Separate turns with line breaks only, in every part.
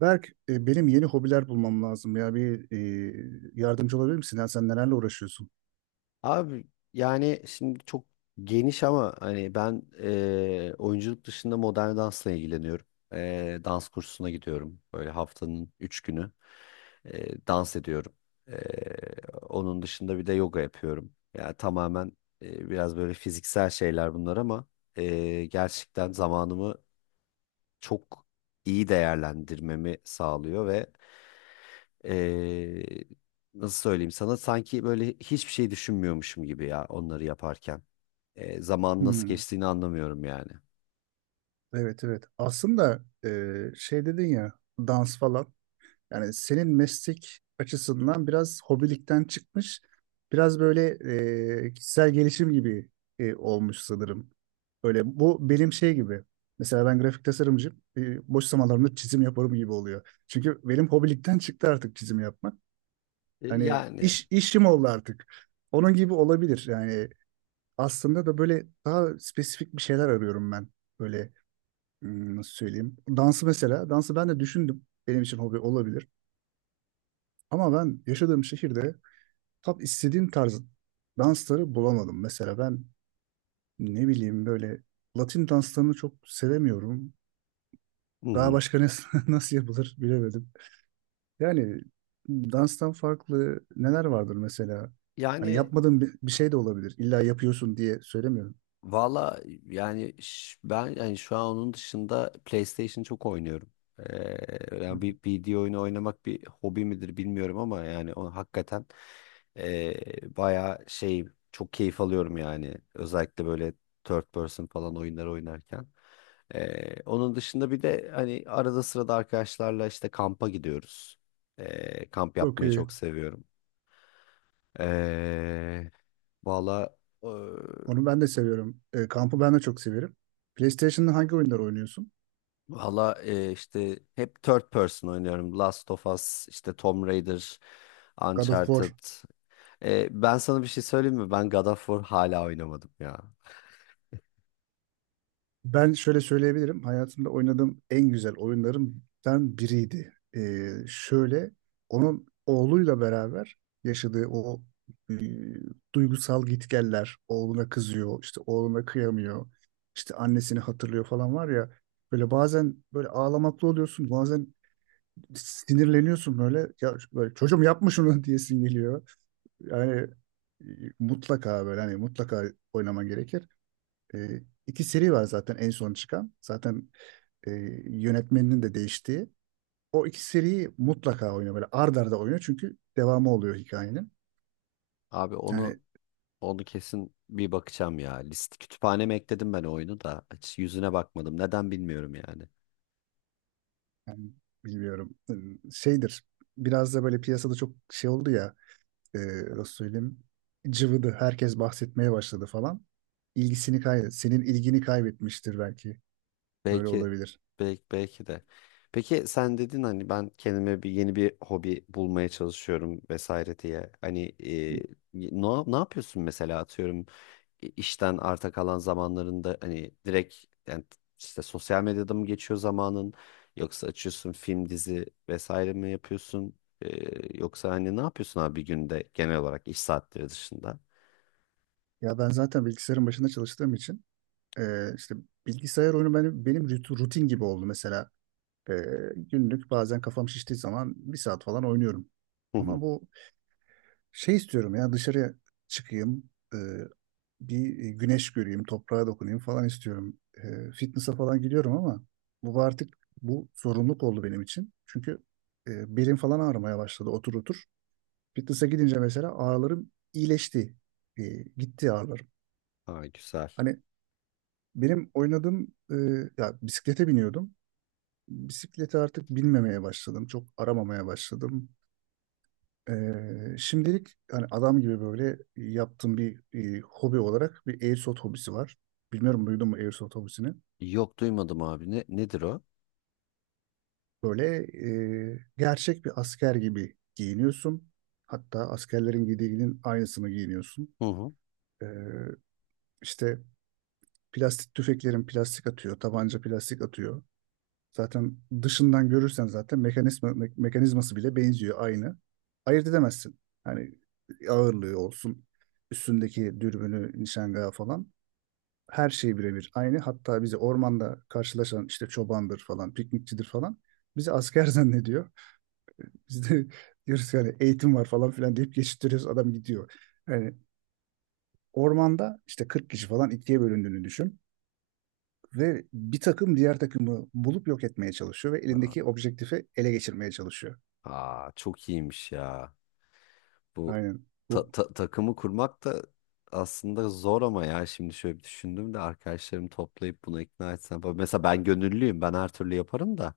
Berk, benim yeni hobiler bulmam lazım ya. Bir yardımcı olabilir misin? Ya sen nelerle uğraşıyorsun?
Abi yani şimdi çok geniş ama hani ben oyunculuk dışında modern dansla ilgileniyorum. Dans kursuna gidiyorum. Böyle haftanın 3 günü dans ediyorum. Eee, Onun dışında bir de yoga yapıyorum. Yani tamamen biraz böyle fiziksel şeyler bunlar ama gerçekten zamanımı çok iyi değerlendirmemi sağlıyor ve ee, nasıl söyleyeyim sana, sanki böyle hiçbir şey düşünmüyormuşum gibi ya onları yaparken. Zaman nasıl
Hmm,
geçtiğini anlamıyorum yani.
evet evet. Aslında şey dedin ya, dans falan. Yani senin meslek açısından biraz hobilikten çıkmış. Biraz böyle kişisel gelişim gibi olmuş sanırım. Öyle, bu benim şey gibi. Mesela ben grafik tasarımcıyım. Boş zamanlarımda çizim yaparım gibi oluyor. Çünkü benim hobilikten çıktı artık çizim yapmak.
Ee,
Hani
yani
işim oldu artık. Onun gibi olabilir. Yani aslında da böyle daha spesifik bir şeyler arıyorum ben. Böyle, nasıl söyleyeyim? Dansı mesela. Dansı ben de düşündüm. Benim için hobi olabilir. Ama ben yaşadığım şehirde tam istediğim tarz dansları bulamadım. Mesela ben, ne bileyim, böyle Latin danslarını çok sevemiyorum.
hı
Daha
hı.
başka nasıl yapılır bilemedim. Yani danstan farklı neler vardır mesela? Hani
Yani
yapmadığın bir şey de olabilir. İlla yapıyorsun diye söylemiyorum.
Valla yani ben yani şu an onun dışında PlayStation çok oynuyorum.
Hı hı.
Yani bir video oyunu oynamak bir hobi midir bilmiyorum ama yani o hakikaten bayağı şey çok keyif alıyorum yani. Özellikle böyle third person falan oyunlar oynarken. Onun dışında bir de hani arada sırada arkadaşlarla işte kampa gidiyoruz. Kamp
Çok
yapmayı
iyi.
çok seviyorum. Ee, valla
Onu ben de seviyorum. Kampı ben de çok severim. PlayStation'da hangi oyunlar oynuyorsun?
Valla işte hep third person oynuyorum. Last of Us, işte Tomb Raider,
God of War.
Uncharted. E, ben sana bir şey söyleyeyim mi? Ben God of War hala oynamadım ya.
Ben şöyle söyleyebilirim. Hayatımda oynadığım en güzel oyunlarımdan biriydi. Şöyle, onun oğluyla beraber yaşadığı o e, duygusal gitgeller, oğluna kızıyor, işte oğluna kıyamıyor, işte annesini hatırlıyor falan var ya. Böyle bazen böyle ağlamaklı oluyorsun, bazen sinirleniyorsun böyle. Ya, böyle çocuğum yapma şunu diyesin geliyor. Yani e, mutlaka, böyle hani, mutlaka oynaman gerekir. E, iki seri var zaten en son çıkan. Zaten e, yönetmeninin de değiştiği. O iki seriyi mutlaka oynuyor, böyle ard arda oynuyor, çünkü devamı oluyor hikayenin.
Abi
Yani,
onu Onu kesin bir bakacağım ya. List kütüphaneme ekledim ben oyunu da. Hiç yüzüne bakmadım. Neden bilmiyorum yani.
yani bilmiyorum, şeydir, biraz da böyle piyasada çok şey oldu ya, e, nasıl söyleyeyim, cıvıdı, herkes bahsetmeye başladı falan. Senin ilgini kaybetmiştir belki. Öyle
Belki,
olabilir.
belki, belki de. Peki sen dedin hani ben kendime bir yeni bir hobi bulmaya çalışıyorum vesaire diye. Hani ne yapıyorsun mesela, atıyorum işten arta kalan zamanlarında hani direkt, yani işte sosyal medyada mı geçiyor zamanın, yoksa açıyorsun film dizi vesaire mi yapıyorsun? E, yoksa hani ne yapıyorsun abi bir günde genel olarak iş saatleri dışında?
Ya ben zaten bilgisayarın başında çalıştığım için işte bilgisayar oyunu benim rutin gibi oldu mesela. Ee, Günlük bazen kafam şiştiği zaman bir saat falan oynuyorum.
Hı hı.
Ama bu, şey istiyorum ya, dışarıya çıkayım, bir güneş göreyim, toprağa dokunayım falan istiyorum. Fitness'a falan gidiyorum ama bu artık bu zorunluluk oldu benim için. Çünkü belim falan ağrımaya başladı otur otur. Fitness'a gidince mesela ağrılarım iyileşti. E, gitti ağrılarım.
Aa, güzel.
Hani benim oynadığım, ya, bisiklete biniyordum. Bisiklete artık binmemeye başladım. Çok aramamaya başladım. Şimdilik hani adam gibi böyle yaptığım bir hobi olarak, bir airsoft hobisi var. Bilmiyorum, duydun mu airsoft hobisini?
Yok, duymadım abi, nedir o?
Böyle gerçek bir asker gibi giyiniyorsun. Hatta askerlerin giydiğinin aynısını giyiniyorsun.
Hı hı.
Ee, işte plastik tüfeklerin plastik atıyor, tabanca plastik atıyor. Zaten dışından görürsen zaten mekanizması bile benziyor aynı. Ayırt edemezsin. Hani ağırlığı olsun, üstündeki dürbünü, nişangahı falan, her şey birebir aynı. Hatta bizi ormanda karşılaşan işte çobandır falan, piknikçidir falan, bizi asker zannediyor. Biz de diyoruz ki hani eğitim var falan filan deyip geçiştiriyoruz, adam gidiyor. Yani ormanda işte 40 kişi falan ikiye bölündüğünü düşün, ve bir takım diğer takımı bulup yok etmeye çalışıyor ve elindeki objektifi ele geçirmeye çalışıyor.
Aa, çok iyiymiş ya. Bu
Aynen. Bu
takımı kurmak da aslında zor, ama ya şimdi şöyle bir düşündüm de arkadaşlarımı toplayıp buna ikna etsem falan. Mesela ben gönüllüyüm. Ben her türlü yaparım da.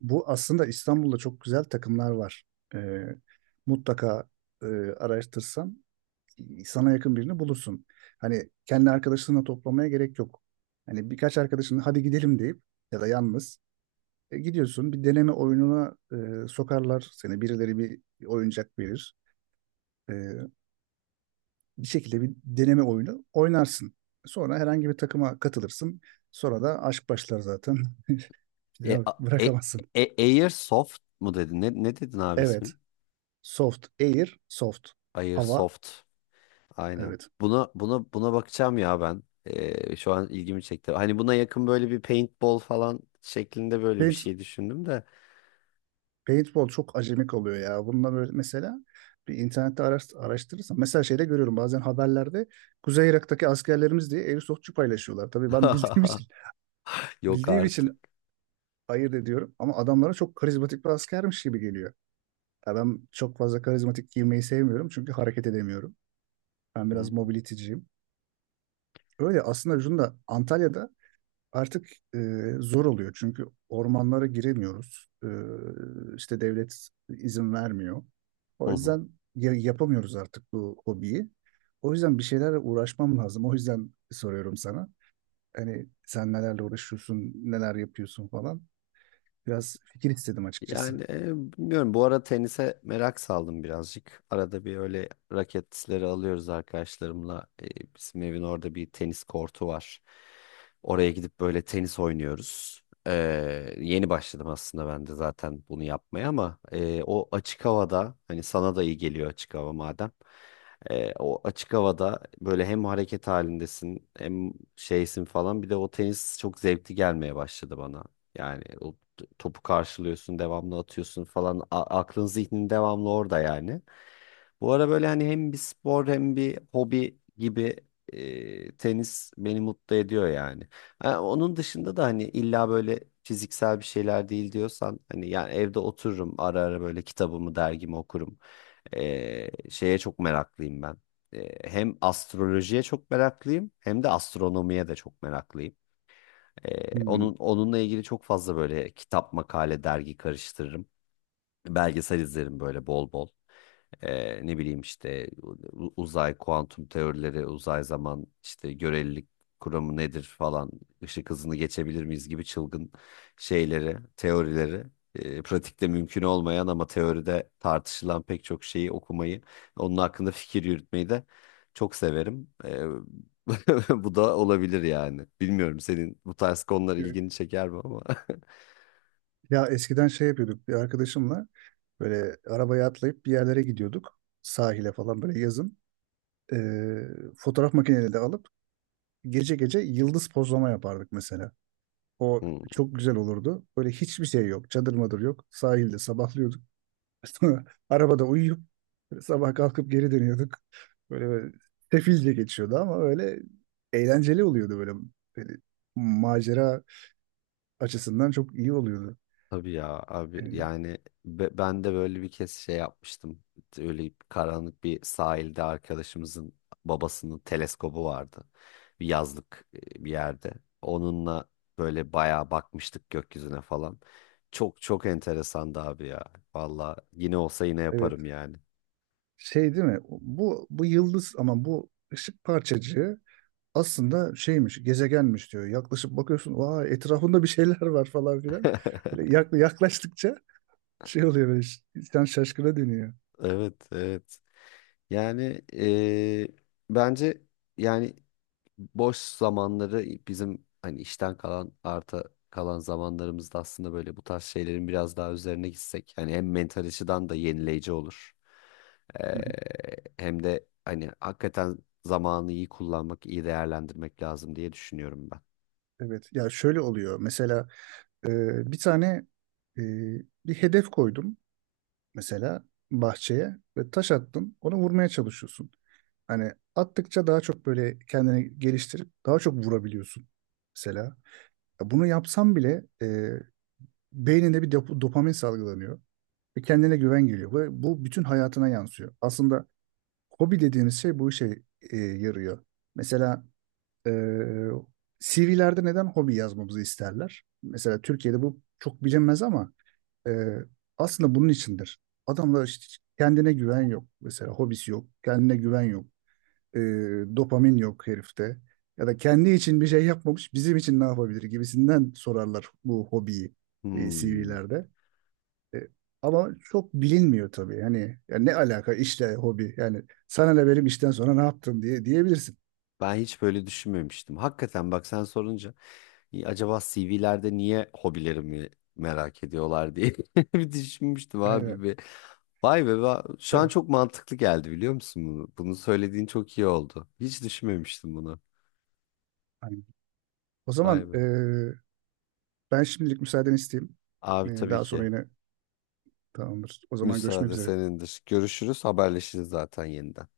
bu aslında, İstanbul'da çok güzel takımlar var. Ee, mutlaka, e, araştırsan sana yakın birini bulursun. Hani kendi arkadaşlarına toplamaya gerek yok. Hani birkaç arkadaşın hadi gidelim deyip, ya da yalnız gidiyorsun. Bir deneme oyununa sokarlar seni. Birileri bir oyuncak verir. E, bir şekilde bir deneme oyunu oynarsın. Sonra herhangi bir takıma katılırsın. Sonra da aşk başlar zaten. Bir
E,
daha
a- e,
bırakamazsın.
Airsoft mu dedin? Ne dedin abi
Evet.
ismin?
Soft. Air. Soft. Hava.
Airsoft. Aynen.
Evet.
Buna bakacağım ya ben. E, şu an ilgimi çekti. Hani buna yakın böyle bir paintball falan şeklinde böyle bir
Paint
şey düşündüm de.
Paintball çok acemi kalıyor ya. Bununla böyle mesela bir internette araştırırsan, mesela şeyde görüyorum bazen haberlerde, Kuzey Irak'taki askerlerimiz diye airsoftçu paylaşıyorlar. Tabii ben bildiğim için
Yok
bildiğim
artık.
için ayırt ediyorum ama adamlara çok karizmatik bir askermiş gibi geliyor. Ya ben çok fazla karizmatik giymeyi sevmiyorum çünkü hareket edemiyorum. Ben biraz
Hmm.
mobility'ciyim. Öyle. Aslında şunu da, Antalya'da artık e, zor oluyor çünkü ormanlara giremiyoruz. E, işte devlet izin vermiyor. O yüzden yapamıyoruz artık bu hobiyi. O yüzden bir şeylerle uğraşmam lazım. O yüzden soruyorum sana. Hani sen nelerle uğraşıyorsun, neler yapıyorsun falan. Biraz fikir istedim açıkçası.
Yani bilmiyorum, bu ara tenise merak saldım birazcık. Arada bir öyle raketleri alıyoruz arkadaşlarımla. Bizim evin orada bir tenis kortu var. Oraya gidip böyle tenis oynuyoruz. E, Yeni başladım aslında ben de zaten bunu yapmaya, ama o açık havada hani sana da iyi geliyor açık hava madem. E, o açık havada böyle hem hareket halindesin hem şeysin falan, bir de o tenis çok zevkli gelmeye başladı bana. Yani o topu karşılıyorsun, devamlı atıyorsun falan. Aklın zihnin devamlı orada yani. Bu ara böyle hani hem bir spor hem bir hobi gibi, tenis beni mutlu ediyor yani. Ha, onun dışında da hani illa böyle fiziksel bir şeyler değil diyorsan, hani yani evde otururum, ara ara böyle kitabımı dergimi okurum. E, şeye çok meraklıyım ben. E, hem astrolojiye çok meraklıyım hem de astronomiye de çok meraklıyım.
Hmm.
Onunla ilgili çok fazla böyle kitap, makale, dergi karıştırırım. Belgesel izlerim böyle bol bol. Ne bileyim, işte uzay, kuantum teorileri, uzay zaman, işte görelilik kuramı nedir falan, ışık hızını geçebilir miyiz gibi çılgın şeyleri, teorileri, pratikte mümkün olmayan ama teoride tartışılan pek çok şeyi okumayı, onun hakkında fikir yürütmeyi de çok severim. Bu da olabilir yani. Bilmiyorum senin bu tarz konular
Evet.
ilgini çeker mi ama.
Ya eskiden şey yapıyorduk bir arkadaşımla, böyle arabaya atlayıp bir yerlere gidiyorduk. Sahile falan, böyle yazın. E, fotoğraf makineleri de alıp gece gece yıldız pozlama yapardık mesela. O
Hmm.
çok güzel olurdu. Böyle hiçbir şey yok. Çadır madır yok. Sahilde sabahlıyorduk. Arabada uyuyup sabah kalkıp geri dönüyorduk. Böyle sefilce geçiyordu ama öyle eğlenceli oluyordu böyle. Böyle macera açısından çok iyi oluyordu.
Tabii ya abi,
Yani,
yani ben de böyle bir kez şey yapmıştım. Öyle bir karanlık bir sahilde arkadaşımızın babasının teleskobu vardı. Bir yazlık bir yerde. Onunla böyle bayağı bakmıştık gökyüzüne falan. Çok çok enteresandı abi ya. Valla yine olsa yine
evet.
yaparım yani.
Şey değil mi? Bu yıldız ama, bu ışık parçacığı aslında şeymiş, gezegenmiş diyor. Yaklaşıp bakıyorsun, vay, etrafında bir şeyler var falan filan. Böyle yaklaştıkça şey oluyor böyle, insan şaşkına dönüyor.
Evet, evet. Yani bence, yani boş zamanları bizim, hani işten kalan arta kalan zamanlarımızda aslında böyle bu tarz şeylerin biraz daha üzerine gitsek, hani hem mental açıdan da yenileyici olur.
Hı hı.
Ee, Hem de hani hakikaten zamanı iyi kullanmak, iyi değerlendirmek lazım diye düşünüyorum ben.
Evet, ya şöyle oluyor mesela, e, bir tane e, bir hedef koydum mesela bahçeye ve taş attım, onu vurmaya çalışıyorsun. Hani attıkça daha çok böyle kendini geliştirip daha çok vurabiliyorsun mesela. Ya, bunu yapsam bile beyninde bir dopamin salgılanıyor. Ve kendine güven geliyor. Ve bu bütün hayatına yansıyor. Aslında hobi dediğimiz şey bu işe yarıyor. Mesela e, CV'lerde neden hobi yazmamızı isterler? Mesela Türkiye'de bu çok bilinmez ama e, aslında bunun içindir. Adamlar işte, kendine güven yok. Mesela hobisi yok. Kendine güven yok. E, dopamin yok herifte. Ya da kendi için bir şey yapmamış, bizim için ne yapabilir gibisinden sorarlar bu hobiyi
Hmm.
CV'lerde. E, Ama çok bilinmiyor tabii. Hani, ya ne alaka işle hobi? Yani sana ne benim işten sonra ne yaptım diye diyebilirsin.
Ben hiç böyle düşünmemiştim. Hakikaten bak, sen sorunca "İyi, acaba CV'lerde niye hobilerimi merak ediyorlar?" diye bir düşünmüştüm abi
Aynen.
bir. Vay be, şu an
Evet,
çok mantıklı geldi, biliyor musun bunu? Bunu söylediğin çok iyi oldu. Hiç düşünmemiştim bunu.
aynen. O
Vay
zaman
be.
ben şimdilik müsaadeni isteyeyim. E,
Abi tabii
daha sonra
ki.
yine, tamamdır. O zaman görüşmek
Müsaade
üzere.
senindir. Görüşürüz, haberleşiriz zaten yeniden.